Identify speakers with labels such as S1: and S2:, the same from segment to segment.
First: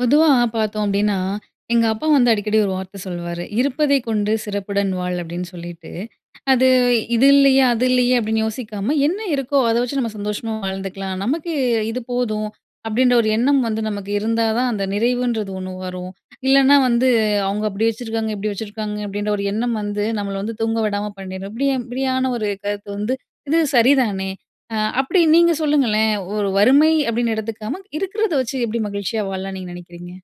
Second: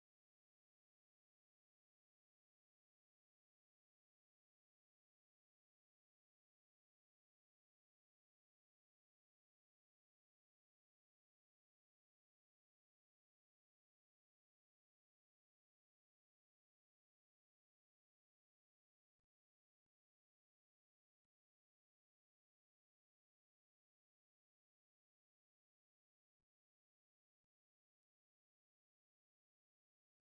S1: பொதுவா பார்த்தோம் அப்டீன்னா, எங்க அப்பா வந்து அடிக்கடி ஒரு வார்த்த சொல்லுவாரு. "இருப்பதை கொண்டு சிறப்புடன் வாழ்" அப்படின்னு சொல்லிட்டு. அது இது இல்லையே, அது இல்லையே அப்படின்னு யோசிக்காம, என்ன இருக்கோ அத வச்சு நம்ம சந்தோஷமா வாழ்ந்துக்கலாம். "நமக்கு இது போதும்." அப்டீன்ற ஒரு எண்ணம் வந்து நமக்கு இருந்தா தான், அந்த நிறைவுன்றது ஒண்ணு வரும். இல்லன்னா வந்து, அவங்க அப்படி வச்சுருக்காங்க, இப்படி வச்சுருக்காங்க அப்படின்ற ஒரு எண்ணம் வந்து, நம்மள வந்து தூங்க விடாம பண்ணிரும். இப்படி இப்படியான ஒரு கருத்து வந்து இது சரிதானே? அ அப்டி நீங்க சொல்லுங்களேன், ஒரு வறுமை அப்படின்னு எடுத்துக்காம, இருக்கிறத வச்சு எப்படி மகிழ்ச்சியா வாழலாம்ன்னு நீங்க நெனைக்கிறீங்க?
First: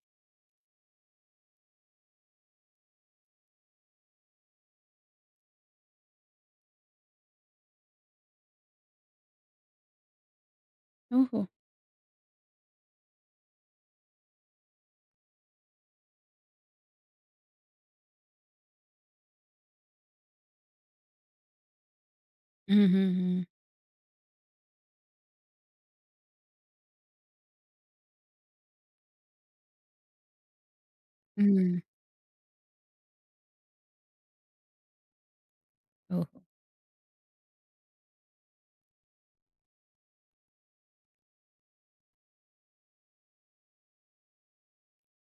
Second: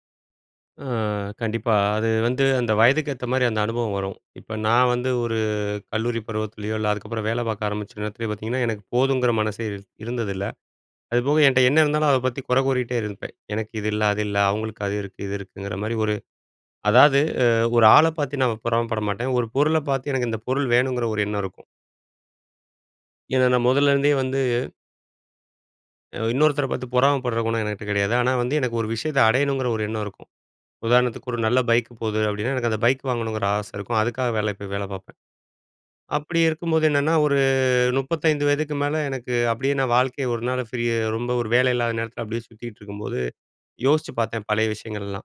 S2: அ கண்டிப்பா. அது வந்து அந்த வயதுக்கு ஏத்த மாரி அந்த அனுபவம் வரும். இப்ப நான் வந்து ஒரு கல்லூரி பருவத்திலேயோ, இல்ல அதுக்கப்பறம் வேல பார்க்க ஆரம்பிச்ச நேரத்திலேயோ பார்த்தீங்கன்னா, எனக்கு போதுங்கிற மனசே இர் இருந்ததில்ல. அதுபோக
S1: ஓஹோ!
S2: என்ட்ட என்ன இருந்தாலும் அத பத்தி குறை கூறிட்டே இருப்பேன். எனக்கு இது இல்ல, அது இல்ல, அவங்களுக்கு அது இருக்கு, இது இருக்குங்கிற மாரி ஒரு அதாவது, அ ஒரு ஆள பார்த்து நான் பொறாமைப்பட மாட்டேன். ஒரு பொருள பார்த்து எனக்கு இந்த பொருள் வேணுங்கிற ஒரு எண்ணம் இருக்கும்.
S1: ம்ஹ்ஹ்ம்.
S2: ஏன்னா நான் முதல்லேருந்தே வந்து அ இன்னொருத்தர பார்த்து பொறாமைப்படுற குணம் எனகிட்ட கெடையாது. ஆனா வந்து எனக்கு ஒரு விஷயத்த அடையணுங்கிற ஒரு எண்ணம் இருக்கும். உதாரணத்துக்கு, ஒரு நல்ல
S1: ம்.
S2: பைக் போது அப்டின்னா எனக்கு அந்த பைக் வாங்கணுங்கிற ஆசை இருக்கும். அதுக்காக வேலைக்கு போய் வேலை பார்ப்பேன். அப்படி
S1: ஓஹோ.
S2: இருக்கும்போது என்னன்னா, ஒரு 35 மேல, எனக்கு அப்படியே நான் வாழ்க்கையை ஒரு நாள் ஃப்ரீ ரொம்ப ஒரு வேலை இல்லாத நேரத்தில அப்படியே சுத்திட்டிருக்கும்போது, யோசிச்சுப் பார்த்தேன் பழைய விஷயங்கள் எல்லாம்.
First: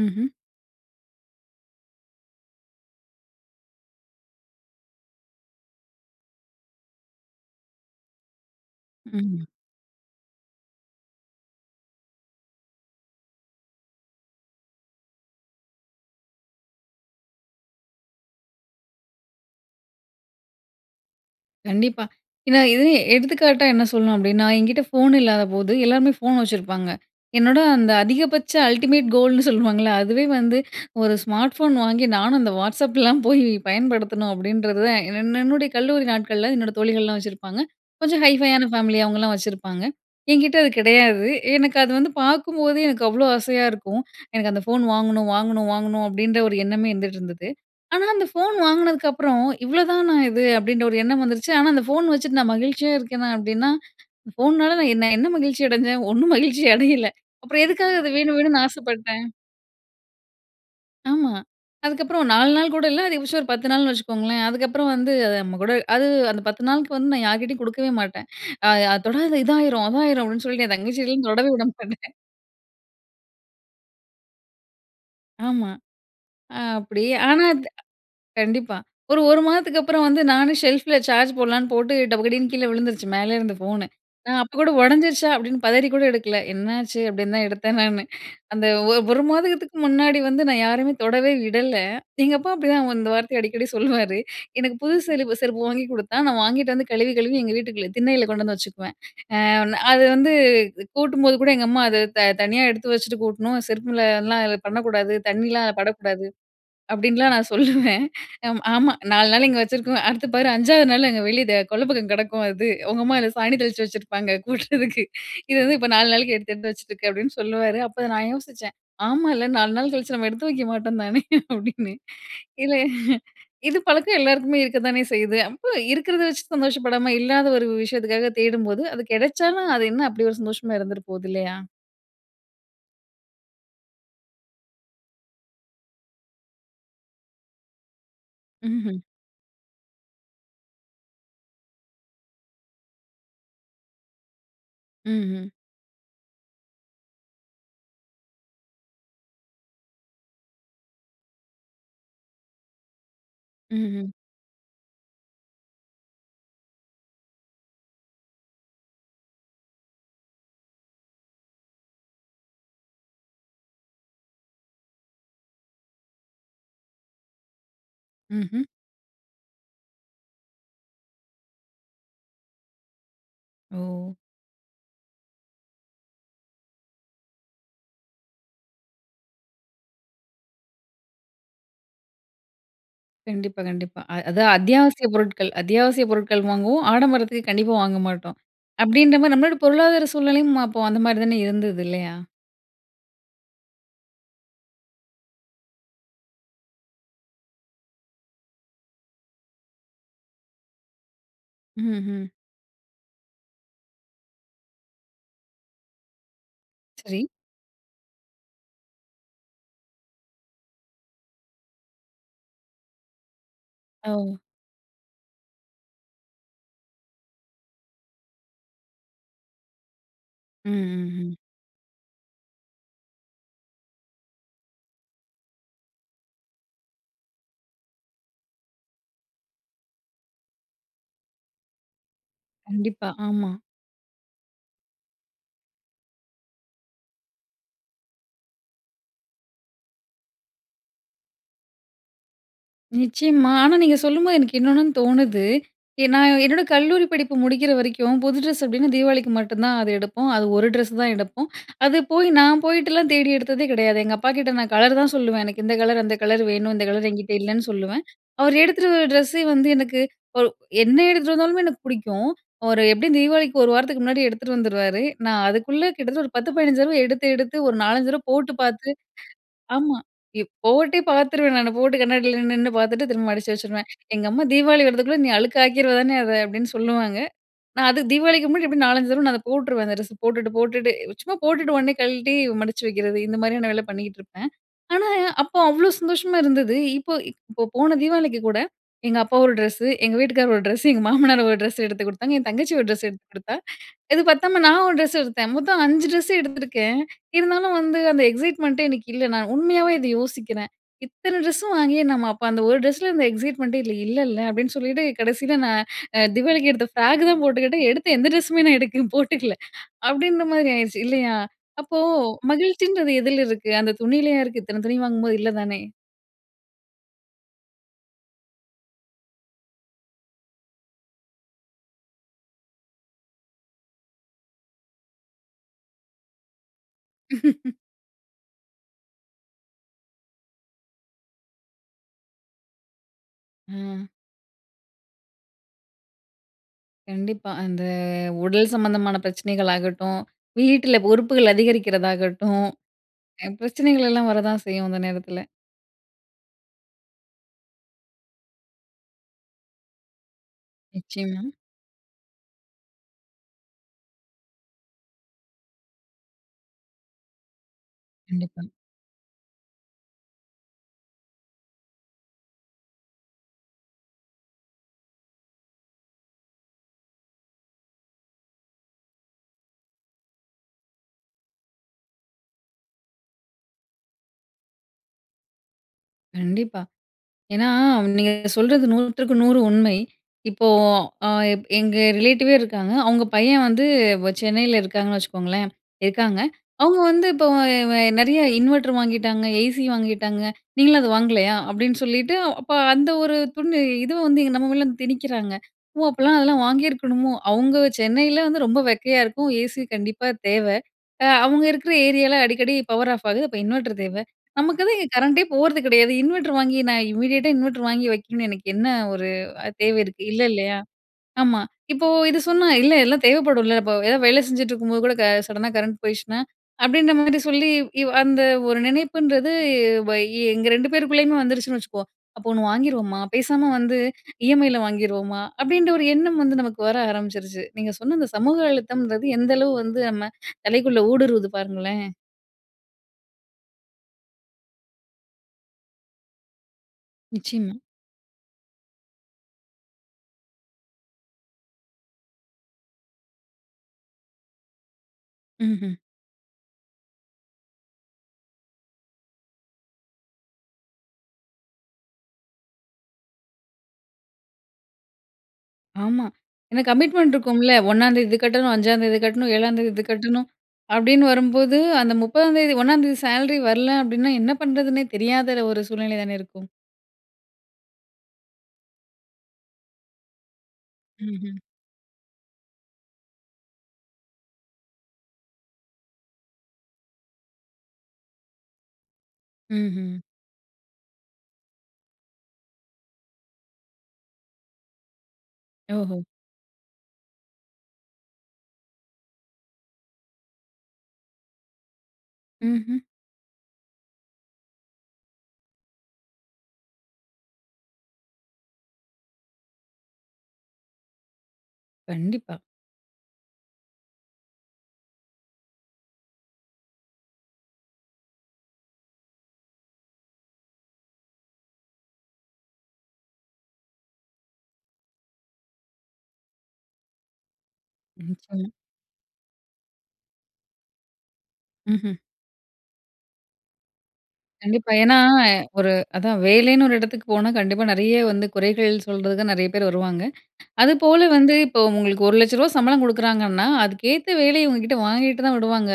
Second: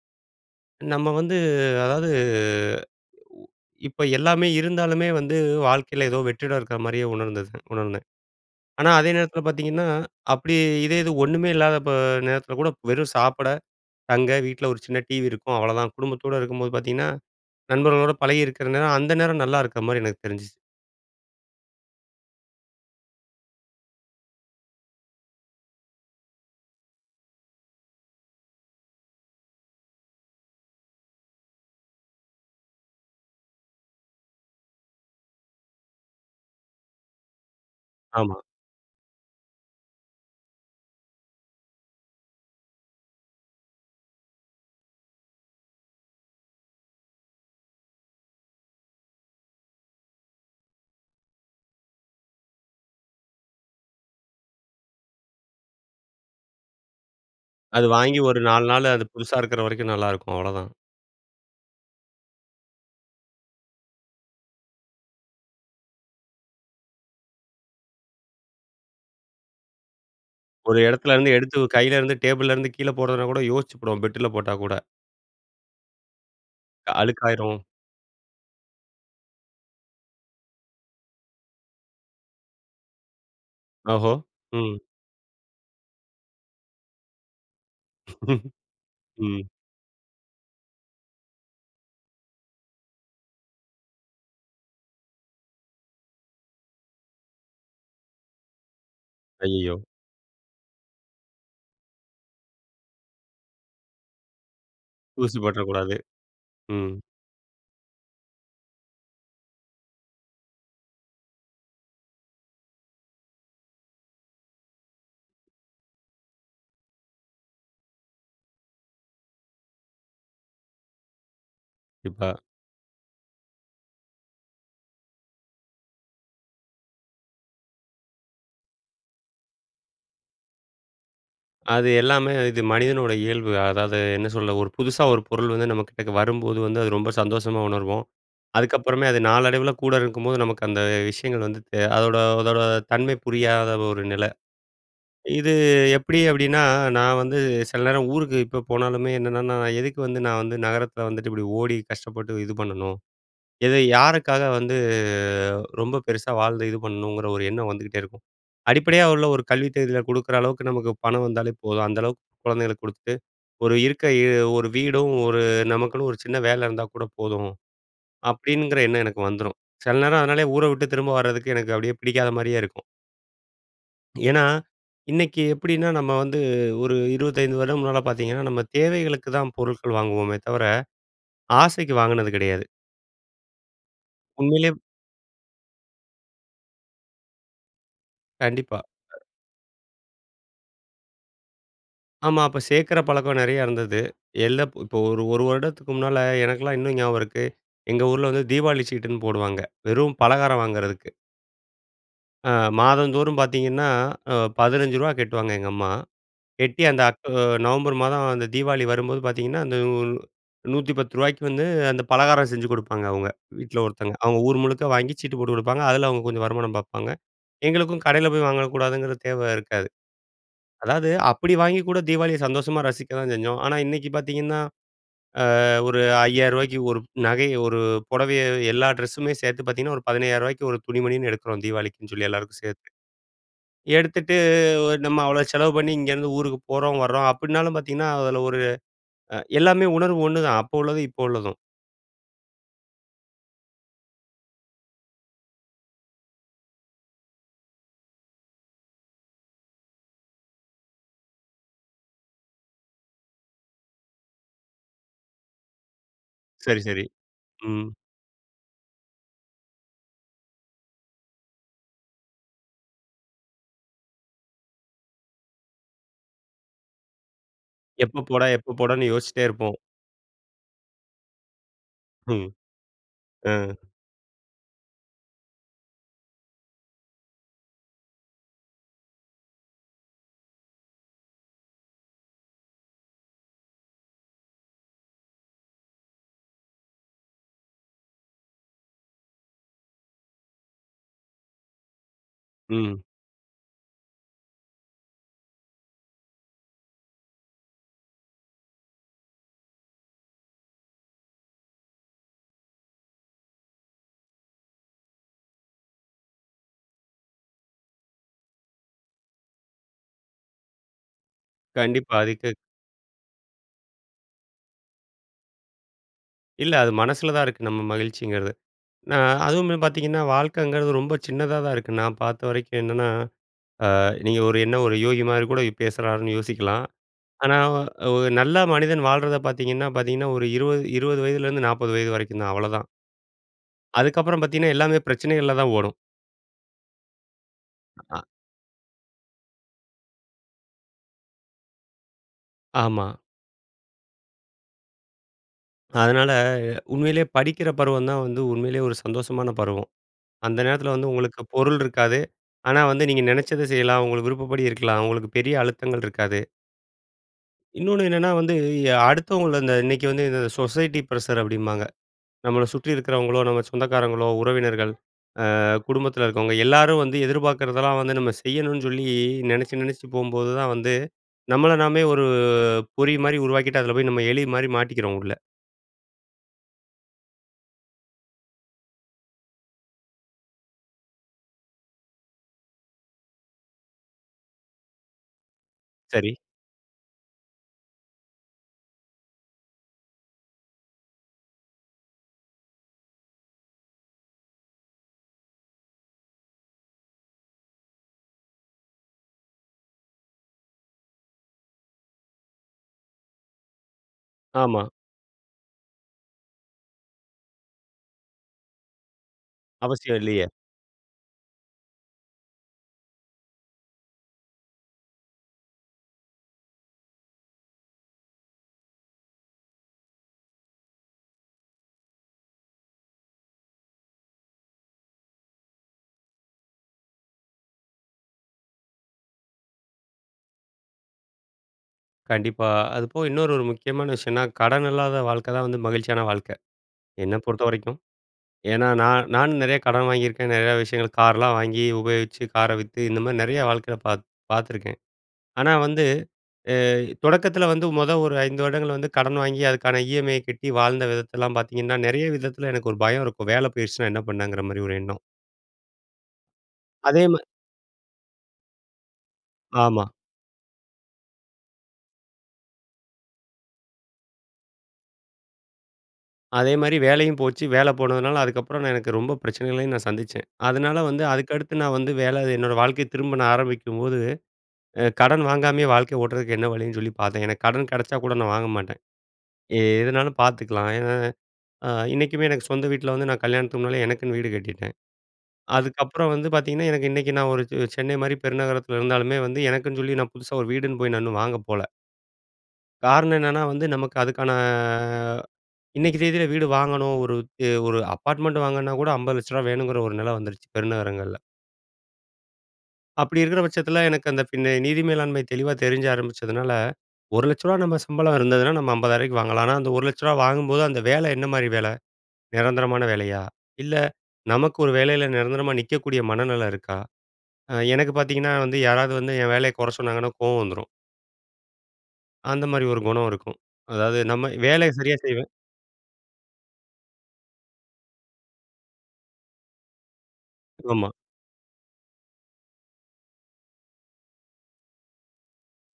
S1: ம்ஹ்ம்.
S2: நம்ம வந்து அதாவது உ இப்ப எல்லாமே இருந்தாலுமே வந்து வாழ்க்கையில ஏதோ வெற்றிடம் இருக்கிற மாதிரியே உணர்ந்தது உணர்ந்தேன். ஆனா அதே நேரத்தில
S1: ம்.
S2: பார்த்தீங்கன்னா, அப்டி இதே இது ஒண்ணுமே இல்லாதப்ப நேரத்தில கூட வெறும் சாப்பிட, தங்க, வீட்ல ஒரு சின்ன டிவி இருக்கும், அவ்வளதான். குடும்பத்தோட இருக்கும்போது பார்த்தீங்கன்னா நண்பர்களோட பழகியிருக்கிற நேரம் அந்த நேரம் நல்லா இருக்க மாரி எனக்கு தெரிஞ்சுச்சு.
S1: கண்டிப்பா இந்த இது எடுத்துக்காட்டா என்ன சொல்லணும் அப்டின்னா, என்கிட்டே ஃபோன் இல்லாதபோது எல்லாருமே ஃபோன் வச்சிருப்பாங்க. என்னோட அந்த அதிகபட்ச அல்டிமேட் கோல்ன்னு சொல்லுவாங்கல்ல அதுவே வந்து ஒரு ஸ்மார்ட் ஃபோன் வாங்கி நானும் அந்த WhatsAppலாம் போய் பயன்படுத்தணும். அப்டின்றத தான் என் என்னுடைய கல்லூரி நாட்கள்ல என்னோட தோழிகள்லா வச்சிருப்பாங்க. கொஞ்சம்
S2: ஆமா.
S1: ஹைஃபையான ஃபேமிலி அவுங்ளா வச்சிருப்பாங்க. என்கிட்ட அது கிடையாது. எனக்கு அது வந்து பார்க்கும்போதே எனக்கு அவ்வளோ ஆசையா இருக்கும். எனக்கு "அந்த ஃபோன் வாங்கணும் வாங்கணும் வாங்கணும்" அப்டின்ற ஒரு எண்ணமே இருந்துட்டு இருந்தது. ஆனா, அந்த ஃபோன் வாங்குனதுக்கப்பறம் இவ்வளதானா இது! அப்டின்ற ஒரு எண்ணம் வந்துருச்சு. ஆனா, அந்த ஃபோன் வச்சுட்டு நான் மகிழ்ச்சியா இருக்கேனா? அப்டின்னா ஃபோனால நான் என்ன மகிழ்ச்சி அடைஞ்சேன்? ஒண்ணும் மகிழ்ச்சி அடையல, அப்புறம்
S2: அது
S1: எதுக்காக அது
S2: வாங்கி
S1: வேணும்
S2: ஒரு
S1: வேணும்னு
S2: 4 நாள் அது
S1: ஆசைப்பட்டேன்?
S2: புதுசா இருக்குற வரைக்கு நல்லாருக்கும் அவ்வளோதான்.
S1: ஆமா. அதுக்கப்புறம் 4 நாள் கூட இல்ல அது [unintelligible] ஒரு 10 நாள்ன்னு வச்சுக்கோங்களேன் அதுக்கப்புறம் வந்து நம்ம கூட அது அந்த 10 நாளுக்கு வந்து நான் யார்கிட்டேயும் கொடுக்கவே மாட்டேன் அ "அது தொடாத இதாயிரும் அதாயிரும்," அப்படின்னு சொல்லிட்டு என்
S2: ஒரு எடத்துல
S1: தங்கச்சியிட்டலாம்
S2: இருந்து
S1: தொடவே
S2: எடுத்து உ
S1: விட மாட்டேன்.
S2: கையில இருந்து டேபிள்ல இருந்து கீழே போடுறதுனா கூட, யோசித்துப்படுவோம் பெட்டுல போட்டா கூட.
S1: ஆமா. அ
S2: க
S1: அப்டி ஆனா
S2: அழுக்காயிரும்.
S1: இந்த கண்டிப்பா ஒரு 1 மாதத்துக்கு அப்புறம் வந்து நானும் செல்ஃபில் சார்ஜ் போடலாம்ன்னு போட்டு "டபக்கடின்னு" கீழே விழுந்துடுச்சு மேலே இருந்து ஃபோன்னு.
S2: ஓஹோ!
S1: நான் அப்போ கூட
S2: ம்.
S1: "ஓடைஞ்சிர்ச்சா" அப்படின்னு பதறி கூட எடுக்கல, "என்னாச்சு?" அப்படின்னு தான் எடுத்தேன் நானு அந்த 1 மாதத்துக்கு முன்னாடி வந்து நான் யாரையுமே தொடவே விடல. எங்க அப்பா அப்படிதான் இந்த வார்த்தைய அடிக்கடி சொல்வாரு எனக்கு புது செருப்பு செருப்பு வாங்கி கொடுத்தா நான் வாங்கிட்டு வந்து கழுவி கழுவி எங்கள் வீட்டுக்குள்ள திண்ணையில கொண்டு வந்து வச்சுக்குவேன். அ
S2: ஐய்யய்யோ!
S1: ந அது வந்து கூட்டும்போது கூட எங்க அம்மா அத த தனியா எடுத்து வச்சுட்டு கூட்டணும் "செருப்புல எல்லாம் பண்ணக்கூடாது
S2: தூசி
S1: தண்ணிலாம் அத
S2: பட்டுறக்கூடாது.
S1: படக்கூடாது"
S2: ம்.
S1: அப்படின்லாம் நான் சொல்லுவேன். அம் ஆமா 4 நாள் இங்க வச்சிருக்குவ அடுத்து பாரு 5வது நாள் அங்க வெளிய கொள்ள பக்கம் கிடக்கும். அது. உங்க அம்மா 'இத சாணி தெளிச்சு வச்சிருப்பாங்க கூட்டுறதுக்கு. இது வந்து இப்போ 4 நாளைக்கு எடுத்து எடுத்து வச்சுட்ருக்க" அப்படின்னு சொல்லுவாரு. அப்போ நான் யோசிச்சேன் ஆமால்ல 4 நாள் கழிச்சு நம்ம எடுத்து வைக்க மாட்டோம் தானே! அப்படின்னு.
S2: இப்ப
S1: இல்ல இது பழக்கம் எல்லோருக்குமே இருக்கத்தானே செய்யுது. அப்போ இருக்கிறத வச்சு சந்தோஷப்படாம இல்லாத ஒரு விஷயத்துக்காக தேடும்போது அது கிடைச்சாலும் அது என்ன அப்படி ஒரு சந்தோஷமாக இருந்துட்டு போகுது இல்லையா?
S2: அது எல்லாமே இது மனிதனோட இயல்பு. அதாவது, என்ன சொல்ல? ஒரு புதுசா ஒரு பொருள் வந்து நம்ம கிட்டக வரும்போது வந்து அது ரொம்ப சந்தோஷமா உணர்வோம்.
S1: ம்ஹ்ம்.
S2: அதுக்கப்புறமே அது நாளடைவில கூட இருக்கும்போது நமக்கு அந்த விஷயங்கள் வந்து த அதோட அதோட தன்மை புரியாத ஒரு நிலை.
S1: ம், ம்.
S2: இது எப்டி அப்டின்னா நான் வந்து சில நேரம் ஊருக்கு இப்போ போனாலுமே என்னன்னா" நான் எதுக்கு வந்து நான் வந்து நகரத்தில வந்துட்டு இப்படி ஓடி கஷ்டப்பட்டு இது பண்ணணும்?" எது
S1: ம், ம்.
S2: யாருக்காக வந்து ரொம்ப பெருசா வாழ்ந்து இது பண்ணணும்ங்கிற ஒரு எண்ணம் வந்துக்கிட்டே இருக்கும் அடிப்படையா உள்ள ஒரு கல்வி தகுதியில குடுக்குற அளவுக்கு நமக்கு பணம் வந்தாலே போதும். அந்த அளவுக்கு கொழந்தைகளுக்கு கொடுத்துட்டு ஒரு இருக்க இ ஒரு வீடும் ஒரு நமக்குன்னு ஒரு சின்ன வேலை இருந்தா கூட போதும்.
S1: ம்ஹ்ம்.
S2: அப்படிங்கிற எண்ணம் எனக்கு வந்துரும். செல நேரம் அதனாலேயே ஊர விட்டு திரும்ப வர்றதுக்கு எனக்கு அப்படியே பிடிக்காத மாதிரியே இருக்கும்.
S1: ஓ!
S2: ஏன்னா, இன்னைக்கி எப்டின்னா, நம்ம வந்து ஒரு 25 வருடம் முன்னால பார்த்தீங்கன்னா, நம்ம தேவைகளுக்கு தான் பொருட்கள் வாங்குவோமே, தவிர ஆசைக்கு வாங்கினது கிடையாது.
S1: கண்டிப்பா, கண்டிப்பா, அ அது
S2: உண்மையிலே
S1: அத்தியாவசியப் பொருட்கள் அத்தியாவசிய பொருட்கள் வாங்குவோம், ஆடம்பரத்திக்கு கண்டிப்பா வாங்க மாட்டோம்
S2: கண்டிப்பா.
S1: "அப்டீன்ற மாதி"ரி நம்மளோட பொருளாதார சூழ்நிலையும் அப்போ அந்த மாதிரி தானே இருந்தது இல்லையா?
S2: ஆமா .அப்போ சேர்க்கிற பழக்கம் நெறைய இருந்தது, எல்லா இப்போ ஒரு 1 வருடத்துக்கு முன்னால எனக்கெல்லாம் இன்னும் ஞாபகம் இருக்கு. எங்க ஊருல வந்து "தீபாவளி சீட்டு"ன்னு போடுவாங்க, வெறும் பலகாரம் வாங்குர்றதுக்கு.
S1: ம்ஹ்ம்.
S2: அ மாதந்தோறும் பார்த்தீங்கன்னா ரூ. 15 கட்டுவாங்க எங்க அம்மா, கெட்டி அந்த
S1: சரி.
S2: அக் நவம்பர் மாதம் அந்த தீபாவளி வரும்போது பார்த்தீங்கன்னா, அந்த நூ ரு.110க்கு வந்து அந்த பலகாரம் செஞ்சு குடுப்பாங்க அவங்க, வீட்டுல ஒருத்தவங்க.
S1: ஒ!
S2: அவங்க ஊர் முழுக்க வாங்கி சீட்டு போட்டு கொடுப்பாங்க. அதில் அவங்க கொஞ்சம் வருமானம் பார்ப்பாங்க, எங்களுக்கும் கடையில் போய் வாங்கக்கூடாதுங்கிற தேவை இருக்காது.
S1: ம், ம்,
S2: அதாவது
S1: ம்.
S2: அப்டி வாங்கி கூட தீபாவளியை சந்தோஷமா ரசிக்க தான் செஞ்சோம். ஆனா இன்னைக்கு பார்த்தீங்கனா, ஆ ஒரு ரு.5000க்கு ஒரு நகை, ஒரு புடவையை எல்லா டிரெஸ்‌ஸுமே சேர்த்து பார்த்தீங்கனா, ஒரு ரு. 15000க்கு ஒரு துணி மணினு எடுக்கிறோம் தீபாவளிக்குனு சொல்லி எல்லோருக்கும் சேர்த்து.
S1: கண்டிப்பா, ஆமா.
S2: எடுத்துட்டு நம்ம அவ்வளோ செலவு பண்ணி இங்கேருந்து ஊருக்கு போறோம் வர்றோம். அப்டின்னாலும் பார்த்தீங்கன்னா அதுல ஒரு எல்லாமே உணர்வு ஒன்னுதான் அப்போ உள்ளதும் இப்போ உள்ளதும்.
S1: நிச்சயமா. ஆனா நீங்க சொல்லும்போது எனக்கு இன்னொன்னுன்னு தோணுது. எ நான் என்னோட கல்லூரி படிப்பு முடிக்கிற வரைக்கும் புது ட்ரெஸ் அப்டின்னா தீபாவளிக்கு மட்டும் தான் அது எடுப்போம். அது ஒரு ட்ரெஸ் தான் எடுப்போம். அது போய் நான் போய்ட்டலாம் தேடி எடுத்ததே கெடையாது. எங்க அப்பா கிட்ட நான் கலர் தான் சொல்லுவேன். எனக்கு இந்த கலர் அந்த கலர் வேணும்
S2: சரி,
S1: இந்த
S2: சரி.
S1: கலர் என்கிட்ட இல்லன்னு
S2: ம்.
S1: சொல்லுவேன். அவர் எடுத்துட்டு வர்ற ட்ரெஸ்ஸு வந்து எனக்கு ஒரு என்ன எடுத்துட்டு வந்தாலுமே எனக்கு புடிக்கும். அவரு எப்டியும் தீபாவளிக்கு ஒரு வாரத்துக்கு முன்னாடி எடுத்துட்டு வந்துருவாரு. நான் அதுக்குள்ள கிட்டத்தட்ட ஒரு 10, 15 தடவ, எடுத்து எடுத்து ஒரு 4, 5
S2: எப்ப
S1: தடவ
S2: போட
S1: போட்டு
S2: எப்ப
S1: பார்த்து,
S2: போடன்னு யோசிச்சிட்டே இருப்போம்.
S1: ஆமா போட்டே பார்த்துருவேன் நானு. போட்டு கண்ணாடியில
S2: ம்,
S1: நின்னு நின்னு பார்த்துட்டு, திரும்ப மடிச்சு
S2: அ.
S1: வச்சுருவேன். எங்க அம்மா ''தீபாவளி வர்றதுக்குள்ளே நீ அழுக்கு ஆக்கிருவ தானே அத'' அப்டின்னு சொல்லுவாங்க. நான் அதுக்கு தீபாவளிக்கு முன்னாடி எப்டியும் 4, 5 தடவ நான் அத போட்ருவேன். அந்த ட்ரெஸ்ஸ போட்டுட்டு போட்டுட்டு, சும்மா போட்டுட்டு உடனே கழட்டி மடிச்சு வைக்கிறது இந்த மாரியான வேல பண்ணிகிட்டு இருப்பேன். ஆனா அப்போ அவ்ளோ சந்தோஷமா இருந்தது. இப்போ இப்போ போன தீபாவளிக்கு கூட எங்க அப்பா ஒரு ட்ரெஸ்ஸு, எங்க வீட்டுக்காரர் ஒரு ட்ரெஸ்ஸு, எங்க மாமனாரு ஒரு ட்ரெஸ் எடுத்து கொடுத்தாங்க. என் தங்கச்சி
S2: ம்.
S1: ட்ரெஸ் எடுத்து கொடுத்தா. இது பத்தாம நான் ஒரு ட்ரெஸ் எடுத்தேன். மொத்தம் 5 ட்ரெஸ்ஸு எடுத்துருக்கேன். இருந்தாலும் வந்து அந்த எக்ஸைட்மெண்ட்டே எனக்கு இல்ல. நான் உண்மையாவே இத யோசிக்றேன். இத்தன ட்ரெஸ்ஸும் வாங்கியே நம்ம அப்போ அந்த ஒரு ட்ரெஸ்ல அந்த எக்ஸைட்மெண்ட்டே இல்ல இல்லல்ல. அப்டின்னு சொல்லிட்டு கடைசியில நான் தீபாவளிக்கு எடுத்த ஃப்ராக் தான் போட்டுக்கிட்டேன். எடுத்த எந்த ட்ரெஸ்ஸுமே நான் எடுத்து போட்டுக்கல. அப்டின்ற மாரி ஆயிடுச்சு இல்லையா? அப்போ
S2: கண்டிப்பா, அதுக்கு
S1: மகிழ்ச்சின்றது எதுல இருக்கு? அந்த துணிலயா இருக்கு? இத்தனை துணி வாங்கும்போது இல்ல தானே.
S2: இல்ல. அது மனசில தான் இருக்கு நம்ம மகிழ்ச்சிங்கிறது. ஏன்னா அதுவுமே பார்த்தீங்கன்னா வாழ்க்கைங்கிறது ரொம்ப சின்னதா தான் இருக்கு, நான் பார்த்த வரைக்கும். என்னன்னா அ நீங்க ஒரு என்ன ஒரு யோகி மாரி கூட இப் பேசுறார்ன்னு யோசிக்கலாம். ஆனா, ஒரு நல்ல மனிதன் வாழ்றத பார்த்தீங்கன்னா பார்த்தீங்கன்னா ஒரு இருவது 20 வயதிலேருந்து 40 வயது வரைக்கும் தான். அவ்வளதான்.
S1: அ.
S2: அதுக்கப்பறம் பார்த்தீங்கன்னா எல்லாமே பிரச்சனைகள்ல தான் ஓடும்.
S1: கண்டிப்பா. அந்த
S2: அ.
S1: உடல் சம்மந்தமான பிரச்சனைகள் ஆகட்டும், வீட்டுல பொறுப்புகள் அதிகரிக்கிறதாகட்டும்,
S2: ஆமா.
S1: அ பிரச்சனைகள் எல்லாம் வர தான் செய்யும் அந்த நேரத்தில.
S2: அதனால, உண்மையிலே படிக்கிற பருவம் தான் வந்து உண்மையிலே ஒரு சந்தோஷமான பருவம். அந்த நேரத்தில வந்து உங்களுக்கு
S1: நிச்சயமா.
S2: பொருள் இருக்காது. ஆனா வந்து நீங்க நெனைச்சத செய்யலாம். உங்களுக்கு விருப்பப்படி இருக்கலாம். உங்களுக்கு பெரிய அழுத்தங்கள் இருக்காது. இன்னொன்னு என்னன்னா வந்து
S1: கண்டிப்பா.
S2: ய அடுத்தவங்கள அந்த இன்னைக்கு வந்து இத, சொசைட்டி ப்ரசர் அப்படிம்பாங்க. நம்மள சுற்றி இருக்கிறவங்களோ, நம்ம சொந்தக்காரங்களோ, உறவினர்கள். அ குடும்பத்தில இருக்கவங்க எல்லாரும் வந்து எதிர்பார்க்கிறதெல்லாம் வந்து நம்ம செய்யணும்னு சொல்லி, நெனச்சி, நெனச்சிட்டு போம்போது தான் வந்து, நம்மள நாமே ஒரு பொறி மாரி உருவாக்கிட்டு, அதில போய் நம்ம எலி மாரி மாட்டிக்கிறோம் உள்ள.
S1: கண்டிப்பா. ஏன்னா நீங்க சொல்றது 100க்கு 100 உண்மை. இப்போ, அ எப் எங்க ரிலேட்டிவே இருக்காங்க. அவங்க பையன் வந்து வ சென்னைல இருக்காங்கன்னு வச்சுக்கோங்களேன்.
S2: சரி.
S1: இருக்காங்க. அவங்க வந்து இப்ப ய வ ய நெறைய இன்வெர்டர் வாங்கிட்டாங்க, ஏசி வாங்கிட்டாங்க. "நீங்களும் அதை வாங்கலையா?" அப்படின்னு சொல்லிட்டு, அப்ப அந்த ஒரு துண் இது வந்து இங்க நம்ம மேலலாம் திணிக்கிறாங்க. "ஓ! அப்போலாம் அதெல்லாம் வாங்கியிருக்கணுமோ?" அவங்க சென்னையில வந்து ரொம்ப வெக்கையா இருக்கும், ஏசி கண்டிப்பா தேவ. அ அவங்க இருக்கிற ஏரியால அடிக்கடி பவர் ஆஃப் ஆகுது, அப்ப இன்வெர்டர் தேவ. நமக்கு
S2: ஆமா.
S1: தான் இங்க கரண்டே போறது கெடையாது. இன்வெட்டர் வாங்கி நான் இமீடியட்டா இன்வெட்டர் வாங்கி வைக்கணும்னு எனக்கு என்ன ஒரு அ தேவை
S2: அவசியம்
S1: இருக்கு? இல்ல
S2: இல்லையே.
S1: இல்லையா? ஆமா. இப்போ இது சொன்னா, "இல்ல எல்லாம் தேவைப்படும்ல. இப்ப ஏதாவது வேல செஞ்சுட்டு இருக்கும்போது கூட க சடனா கரண்ட் போயிடுச்சுனா" அப்படின்ற மாரி சொல்லி. இவ் அந்த ஒரு நினைப்புன்றது வ எங்க 2 பேருக்குள்ளேயுமே வந்துருச்சுன்னு வச்சுக்குவோம். அப்ப ஒண்ணு வாங்கிருவோமா? பேசாம வந்து இ. எம். ஐ. ல வாங்கிருவோமா? அப்படின்ற ஒரு எண்ணம் வந்து நமக்கு வர ஆரம்பிச்சுருச்சு. நீங்க சொன்ன இந்த சமூக அழுத்தம்ன்றது எந்த அளவு வந்து நம்ம தலைக்குள்ள ஊடுருவுது பாருங்களேன்!
S2: கண்டிப்பா. அதுப்போக இன்னொரு ஒரு முக்கியமான விஷயம்னா, கடன் இல்லாத வாழ்க்கை தான் வந்து மகிழ்ச்சியான வாழ்க்கை! என்ன பொறுத்த
S1: நிச்சயமா.
S2: வரைக்கும். ஏன்னா நான் நானும் நெறைய கடன் வாங்கியிருக்கேன். நெறைய விஷயங்கள் கார்லாம் வாங்கி உபயோகிச்சு, கார வித்து இந்த மாதிரி நெறைய வாழ்க்கையில பாத் பார்த்துருக்கேன். ஆனா
S1: ம்ஹ்ம்.
S2: வந்து அ, தொடக்கத்தில வந்து மொத ஒரு 5 வருடங்கள் வந்து கடன் வாங்கி அதுக்கான ஈ.எம்.ஐ.ய கட்டி வாழ்ந்த விதத்தலாம் பார்த்தீங்கன்னா, நெறைய விதத்தில எனக்கு ஒரு பயம் இருக்கும். வேல போயிடுச்சுனா என்ன பண்ணங்கிற மாரி ஒரு எண்ணம்.
S1: ஆமா, எனக்கு
S2: அதே
S1: கமிட்மெண்ட்
S2: மார்
S1: இருக்கும்ல 1ம் தேதி இது கட்டணும், 5ம் தேதி கட்டணும், 7ம் தேதி
S2: ஆமா.
S1: இது கட்டணும், அப்டின்வரும்போது அந்த 30ம் தேதி 1ம் தேதி சேலரி வரல அப்டினா என்ன பண்ணுறதுன்னே தெரியாத ஒரு சூழ்நிலை தான இருக்கும்!
S2: அதேமாரி, வேலையும் போச்சு, வேல போனதுனால அதுக்கப்புறம் நான் எனக்கு ரொம்ப பிரச்சனைகளயும் நான் சந்திச்சேன். அதனால வந்து
S1: ம்ஹ்ம்.
S2: அதுக்கடுத்து நான் வந்து வேல என்னோட வாழ்க்கைய திரும்ப நான் ஆரம்பிக்கும்போது, அ கடன் வாங்காமயே வாழ்க்கைய ஓட்றதுக்கு என்ன வழின்னு சொல்லி பாத்தேன். எனக்கு கடன் கெடச்சா கூட நான் வாங்க மாட்டேன்.
S1: ம்ஹ்ம்.
S2: எதுனாலும் பாத்துக்கலாம். ஏனா, அ இன்னைக்குமே எனக்கு சொந்த வீட்ல வந்து நான் கல்யாணத்து முன்னாலே எனக்குன்னு வீடு கட்டிட்டேன்.
S1: ஓஹோ!
S2: அதுக்கப்றம் வந்து பாத்தீங்கனா, எனக்கு இன்னைக்கு நான் ஒரு ச் சென்னை மாரி பெருநகரத்துல இருந்தாலுமே வந்து, எனக்குன்னு சொல்லி நான் புதுசா ஒரு வீடுன்னு போய் நான் இன்னு வாங்க போல.
S1: ம்ஹ்ம்.
S2: காரணம் என்னனா? வந்து நமக்கு அதுக்கான இன்னைக்கி தேதில வீடு வாங்கணும், ஒரு தே ஒரு அப்பார்ட்மெண்ட் வாங்கன்னா கூட ரூ.50,00,00 வேணுங்ற ஒரு நில வந்துருச்சு பெருநகரங்கள்ல.
S1: கண்டிப்பா.
S2: அப்டி இருக்குற பச்சத்துல எனக்கு அந்த ஃபின நிதி மேலாண்மை தெளிவா தெரிஞ்ச ஆரம்பிச்சததுனால, ரூ.1,00,000 நம்ம சம்பளருந்ததுனா நம்ம 50,000 வாங்கலாம். ஆனா அந்த ரூ.1,00,000 வாங்கம்போது அந்த வேல என்ன மாரி வேல? நிரந்தரமான வேலையா? இல்ல நமக்கு ஒரு வேலைல நிரந்தரமா நிக்கக்கூடிய மனநில இருக்கா? அ எனக்கு பாத்தீங்கனா
S1: [unintelligible]
S2: வந்து யாராவது வந்து என் வேலைய கொற சொன்னாங்கனா, கோவம் வந்துரும்!
S1: ம்ஹ்ம்.
S2: அந்த மாதிரி ஒரு குணம் இருக்கும். அதாவது, நம்ம வேலைய
S1: கண்டிப்பா,
S2: சரியா
S1: ஏன்னா,
S2: செய்வோம்.
S1: ஒரு அதான் வேலைன்னு ஒரு எடத்துக்கு போனா, கண்டிப்பா நிறைய வந்து, குறைகள் சொல்றதுக்கு, நிறைய பேர் வருவாங்க!
S2: ஆமா.
S1: அதுபோல வந்து, இப்ப உங்களுக்கு ரூ.1,00,000 சம்பளம் குடுக்குறாங்கன்னா, அதுக்கேத்த வேலைய, உங்ககிட்ட வாங்கிட்டு தான் விடுவாங்க.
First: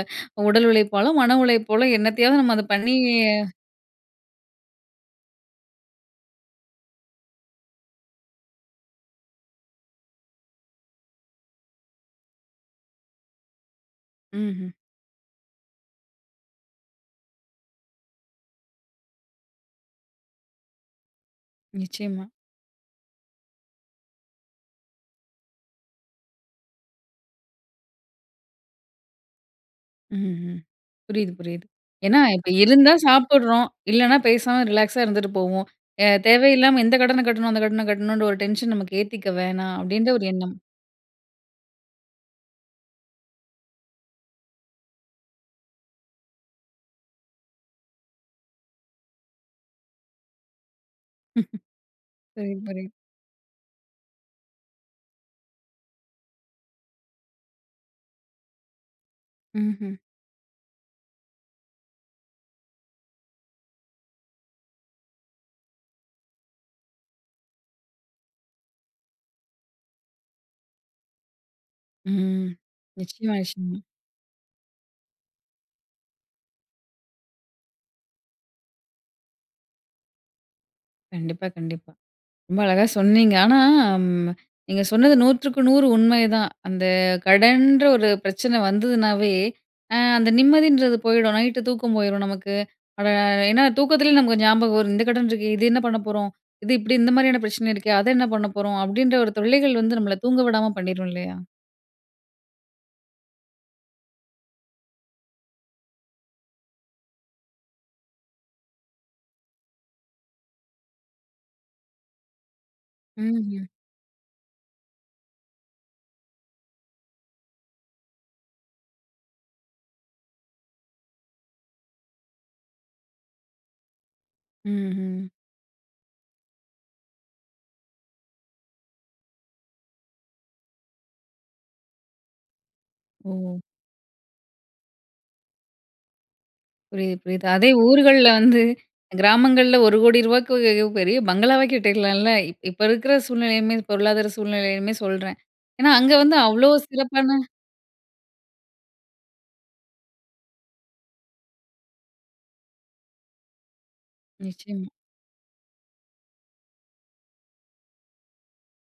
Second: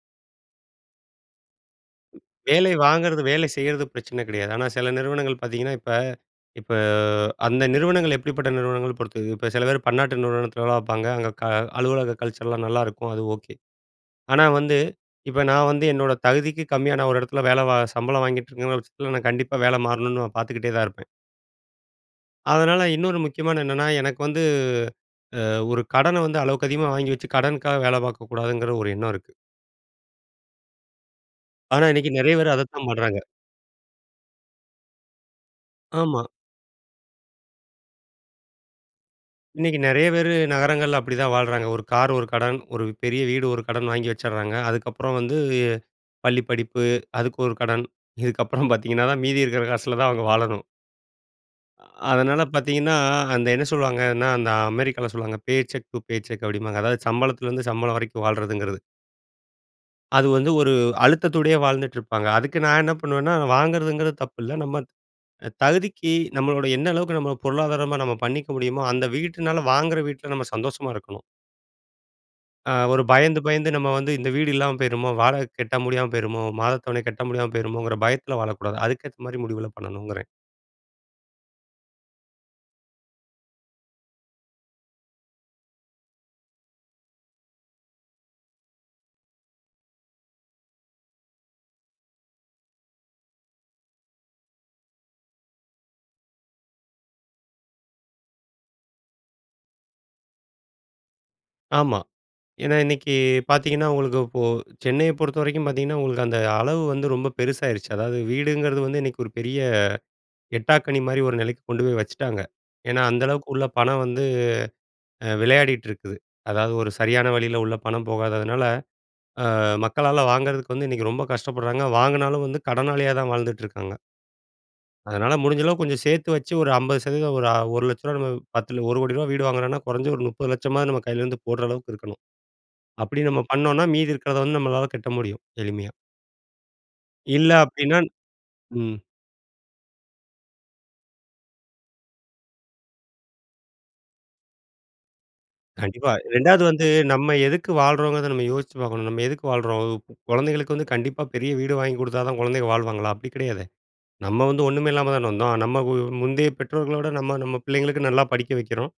S1: உடல் உழைப்பாலும், மன உழைப்பாலோ, என்னத்தையாவது நம்ம அதை
S2: வேலை
S1: பண்ணி
S2: வாங்குறது, வேலை செய்யறது பிரச்சன கிடையாது. ஆனா, சில நிறுவனங்கள் பாத்தீங்கன்னா, இப்ப இப்ப அந்த நிறுவனங்கள் எப்படிப்பட்ட, நிறுவனங்கள பொறுத்தது. இப்ப சில பேர் பன்னாட்டு நிறுவனத்தில வேலை பாப்பாங்க. அங்க க அலுவலக கல்ச்சர்லாம் நல்லாருக்கும். அது ஓகே. ஆனா
S1: ம்ஹ்ம்.
S2: வந்து, இப்ப நான் வந்து, என்னோட தகுதிக்கு கம்மியா, நான் ஒரு எடத்துல வேல வ சம்பளம் வாங்கிட்ருக்கேன்னு வச்சிக்கங்களேன், நான் கண்டிப்பா வேல மாறணுன்னு, பாத்துக்கிட்டே தான் இருப்பேன்.
S1: நிச்சயமா.
S2: அதனால, இன்னொரு முக்கியமானது என்னன்னா, எனக்கு வந்து அ ஒரு கடனை வந்து, அளவுக்கு அதிகமா வாங்கி வச்சு, கடனுக்காக வேல பாக்கக்கூடாதுங்கிற ஒரு எண்ணம் இருக்கு.
S1: ம், ம். புரியுது, புரியுது.
S2: ஆனா, இன்னைக்கு
S1: ஏன்னா,
S2: நெறைய
S1: இப்ப
S2: பேரு அதத்தான்
S1: இருந்தா,
S2: பண்றாங்க.
S1: சாப்பிடுறோம். இல்லனா, பேசாம ரிலாக்ஸா இருந்துட்டு போவோம். அ
S2: ஆமா.
S1: தேவையில்லாம இந்த கடன கட்டணும், அந்த கடன கட்டணுன்ற ஒரு டென்ஷன் நமக்கு ஏத்திக்க வேணாம்,
S2: இன்னைக்கு நெறைய
S1: அப்படின்ற ஒரு
S2: பேரு,
S1: எண்ணம்.
S2: நகரங்கள்ல அப்படி தான் வாழுறாங்க. ஒரு கார் ஒரு கடன். ஒரு பெரிய வீடு ஒரு கடன் வாங்கி வச்சிருறாங்க. அதுக்கப்புறம் வந்து, பள்ளி படிப்பு. அதுக்கு ஒரு கடன். இதுக்கப்புறம் பார்த்தீங்கன்னா தான், மீதி இருக்குற காசுல தான் அவுங்க வாழணும். அ அதனால
S1: புரிது, புரிது.
S2: பார்த்தீங்கன்னா, அந்த என்ன சொல்வாங்கன்னா, அந்த அமெரிக்காவுல சொல்லுவாங்க. Paycheck to paycheck அப்பிடீம்பாங்க. அதாவது சம்பளத்துலருந்து சம்பளம் வரைக்கும் வாழ்றதுங்கிறது.
S1: ம்ஹ்ம்.
S2: அது வந்து, ஒரு அழுத்தத்தோடையே வாழ்ந்துட்டு இருப்பாங்க. அதுக்கு நான் என்ன பண்ணுவேன்னா, வாங்குறதுங்கிறது தப்பு இல்ல. நம்ம த தகுதிக்கு நம்மளோட என்ன அளவுக்கு நம்மள பொருளாதாரமா நம்ம பண்ணிக்க முடியுமோ, அந்த வீட்டினால வாங்குற வீட்ல நம்ம சந்தோஷமா இருக்கணும்!
S1: ம்.
S2: அ ஒரு
S1: நிச்சயமா,
S2: பயந்து, பயந்து
S1: நிச்சயமா.
S2: நம்ம வந்து இந்த வீடு இல்லாம போயிருமோ, வாடகை கட்ட முடியாம போயிருமோ, மாத தவணை கட்ட முடியாம போயிருமோங்கிற பயத்துல வாழக்கூடாது. அதுக்கேத்த மாரி முடிவுலாம் பண்ணணுங்கிறேன்.
S1: கண்டிப்பா, கண்டிப்பா. ரொம்ப அழகா சொன்னீங்க. ஆனா, ம் நீங்க சொன்னது 100க்கு 100 உண்மைதான். அந்த கடன்ற ஒரு பிரச்சன வந்ததுன்னாவே, அ அந்த நிம்மதின்றது போயிடும். நைட்‌டு தூக்கம் போயிரும் நமக்கு. அப்ப ஏன்னா தூக்கத்திலயே நமக்கு ஞாபகம் வரும். இந்த கடன் இருக்கு. இது என்ன பண்ண போறோம்? இது இப்படி இந்த மாதிரியான பிரச்சனை இருக்கே, அத என்ன பண்ண போறோம்? அப்பிடீன்ற ஒரு தொல்லைகள் வந்து நம்மள தூங்க விடாம பண்ணிரும் இல்லையா?
S2: ஆமா. ஏன்னா இன்னைக்கு பார்த்தீங்கன்னா, உங்களுக்கு இப்போ சென்னைய பொறுத்த வரைக்கும் பார்த்தீங்கன்னா, உங்களுக்கு அந்த அளவு வந்து ரொம்ப பெருசாயிருச்சு. அதாவது வீடுங்கிறது வந்து இன்னைக்கு ஒரு பெரிய எட்டாக்கனி மாதிரி ஒரு நிலைக்கு கொண்டு போய் வச்சுட்டாங்க. ஏன்னா, அந்த அளவுக்கு உள்ள
S1: ம்ஹ்ம்.
S2: பணம் வந்து அ விளையாடிட்டு இருக்குது. அதாவது ஒரு சரியான வழில உள்ள பணம் போகாததுனால, அ மக்களால வாங்குறதுக்கு வந்து, இன்னைக்கு ரொம்ப கஷ்டப்படுறாங்க. வாங்கினாலும் வந்து கடனாளியா தான் வாழ்ந்துட்டுருக்காங்க!
S1: ம்ஹ்ம்.
S2: அதனால, முடிஞ்ச அளவுக்கு கொஞ்ச சேர்த்து வச்சு ஒரு 50%, ஒரு ரூ.1,00,000 நம்ம பத்தல, ரூ.10,000,000 வீடு வாங்குறோம்னா, குறைஞ்சது ஒரு ரூ.30,00,000 மாவது நம்ம கையிலேருந்து போடுற அளவுக்கு இருக்கணும். அப்படி நம்ம
S1: ஓ.
S2: பண்ணம்னா, மீதி இருக்கிறத வந்து நம்மளால கட்ட முடியும், எளிமையா.
S1: புரியுது, புரியுது.
S2: இல்ல
S1: அதே
S2: அப்படின்னா
S1: ஊர்கள்ல வந்து,
S2: ம்.
S1: கிராமங்கள்ல ரூ.10,000,000 பெரிய பங்களாவே கட்டிற்லாம்ல? இப்ப இருக்கிற சூழ்நிலையுமே, பொருளாதார சூழ்நிலையுமே சொல்றேன். ஏன்னா,
S2: கண்டிப்பா.
S1: அங்க வந்து
S2: 2வது
S1: அவ்ளோ
S2: வந்து,
S1: சிறப்பான
S2: நம்ம எதுக்கு வாழ்றோங்கறத நம்ம யோசிச்சு பார்க்கணும். நம்ம எதுக்கு வாழுறோம்? குழந்தைகளுக்கு வந்து கண்டிப்பா பெரிய வீடு வாங்கி குடுத்தா தான், குழந்தைகள் வாழ்வாங்களா? அப்படி கிடையாதே. நம்ம வந்து
S1: நிச்சயமா.
S2: ஒன்னுமே இல்லாம தான வந்தோம். நம்ம முந்தைய பெற்றோர்களோட, நம்ம நம்ம பிள்ளைங்களுக்கு நல்லா படிக்க வெக்கிறோம்.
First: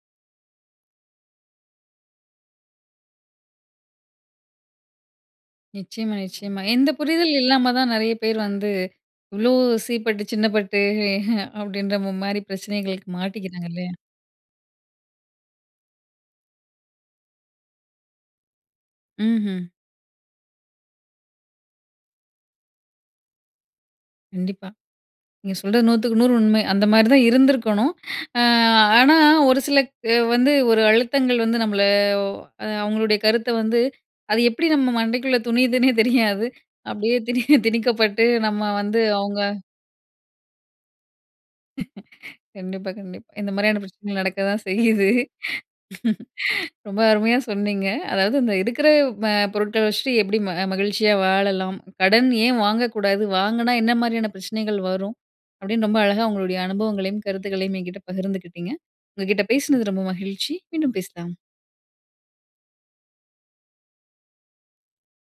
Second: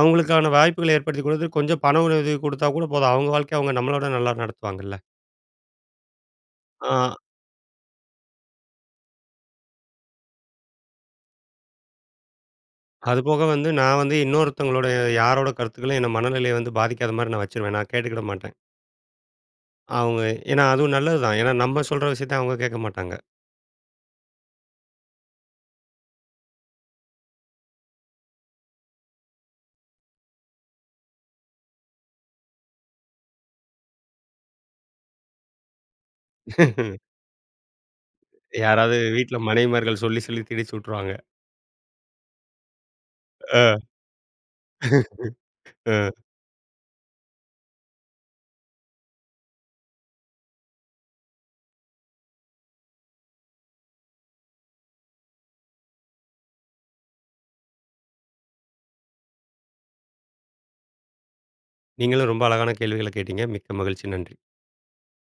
S2: அவங்களுக்கான வாய்ப்புகள ஏற்படுத்தி கொடுத்து, கொஞ்சம் பண உதவி குடுத்தா கூட போதும். அவங்க வாழ்க்கைய அவங்க நம்மளவிட நல்லா நடத்துவாங்கள்ல?
S1: நிச்சயமா, நிச்சயமா. எந்த
S2: அ.
S1: புரிதல் இல்லாம தான் நிறைய பேர் வந்து, இவ்ளோ சீப்பட்டு, சின்னப்பட்டு, அப்படின்ற மாரி பிரச்சனைகளுக்கு
S2: அதுபோக வந்து,
S1: மாட்டிக்கிறாங்கல்லயா?
S2: நான் வந்து இன்னொருத்தவங்களோட யாரோட கருத்துகளையும் என்ன மனநிலையை வந்து பாதிக்காத மாரி நான் வச்சுருவேன். நான் கேட்டுக்கிட மாட்டேன்.
S1: ம்ஹ்ம்.
S2: அவங்க ஏன்னா அதுவும் நல்லது தான். ஏன்னா, நம்ம சொல்ற விஷயத்தை அவங்க கேட்க மாட்டாங்க!
S1: கண்டிப்பா. நீங்க சொல்றது 100/100 உண்மை. அந்த மாரிதா இருந்திருக்கணும். அ, ஆனா, ஒரு சில அ வந்து ஒரு அழுத்தங்கள் வந்து நம்மள அ, அவங்களுடைய கருத்த வந்து அது எப்படி நம்ம மண்டைக்குள்ள துணியிதுன்னே தெரியாது. அப்படியே திணி திணிக்கப்பட்டு, நம்ம
S2: யாராவது
S1: வந்து
S2: வீட்ல
S1: அவுங்க
S2: மனைவிமார்கள் சொல்லி சொல்லி திணிச்சு வுட்ருவாங்க.
S1: கண்டிப்பா, கண்டிப்பா. இந்த
S2: அ.
S1: மாதிரியான பிரச்சனைகள் நடக்க தான் செய்யுது.
S2: அ.
S1: ரொம்ப அருமையா சொன்னீங்க. அதாவது, இந்த இருக்கிற அ பொருட்கள வச்சுட்டு எப்படி ம மகிழ்ச்சியா வாழலாம். கடன் ஏன் வாங்கக்கூடாது, வாங்குனா என்ன மாதிரியான பிரச்சனைகள் வரும். அப்படின்னு ரொம்ப அழகா உங்களுடைய அனுபவங்களையும், கருத்துக்களையும் என்கிட்ட பகிர்ந்துகிட்டீங்க. உங்க கிட்ட பேசினது ரொம்ப மகிழ்ச்சி. மீண்டும் பேசலாம்!
S2: நீங்களும், ரொம்ப அழகான கேள்விகள கேட்டீங்க! மிக்க மகிழ்ச்சி. நன்றி!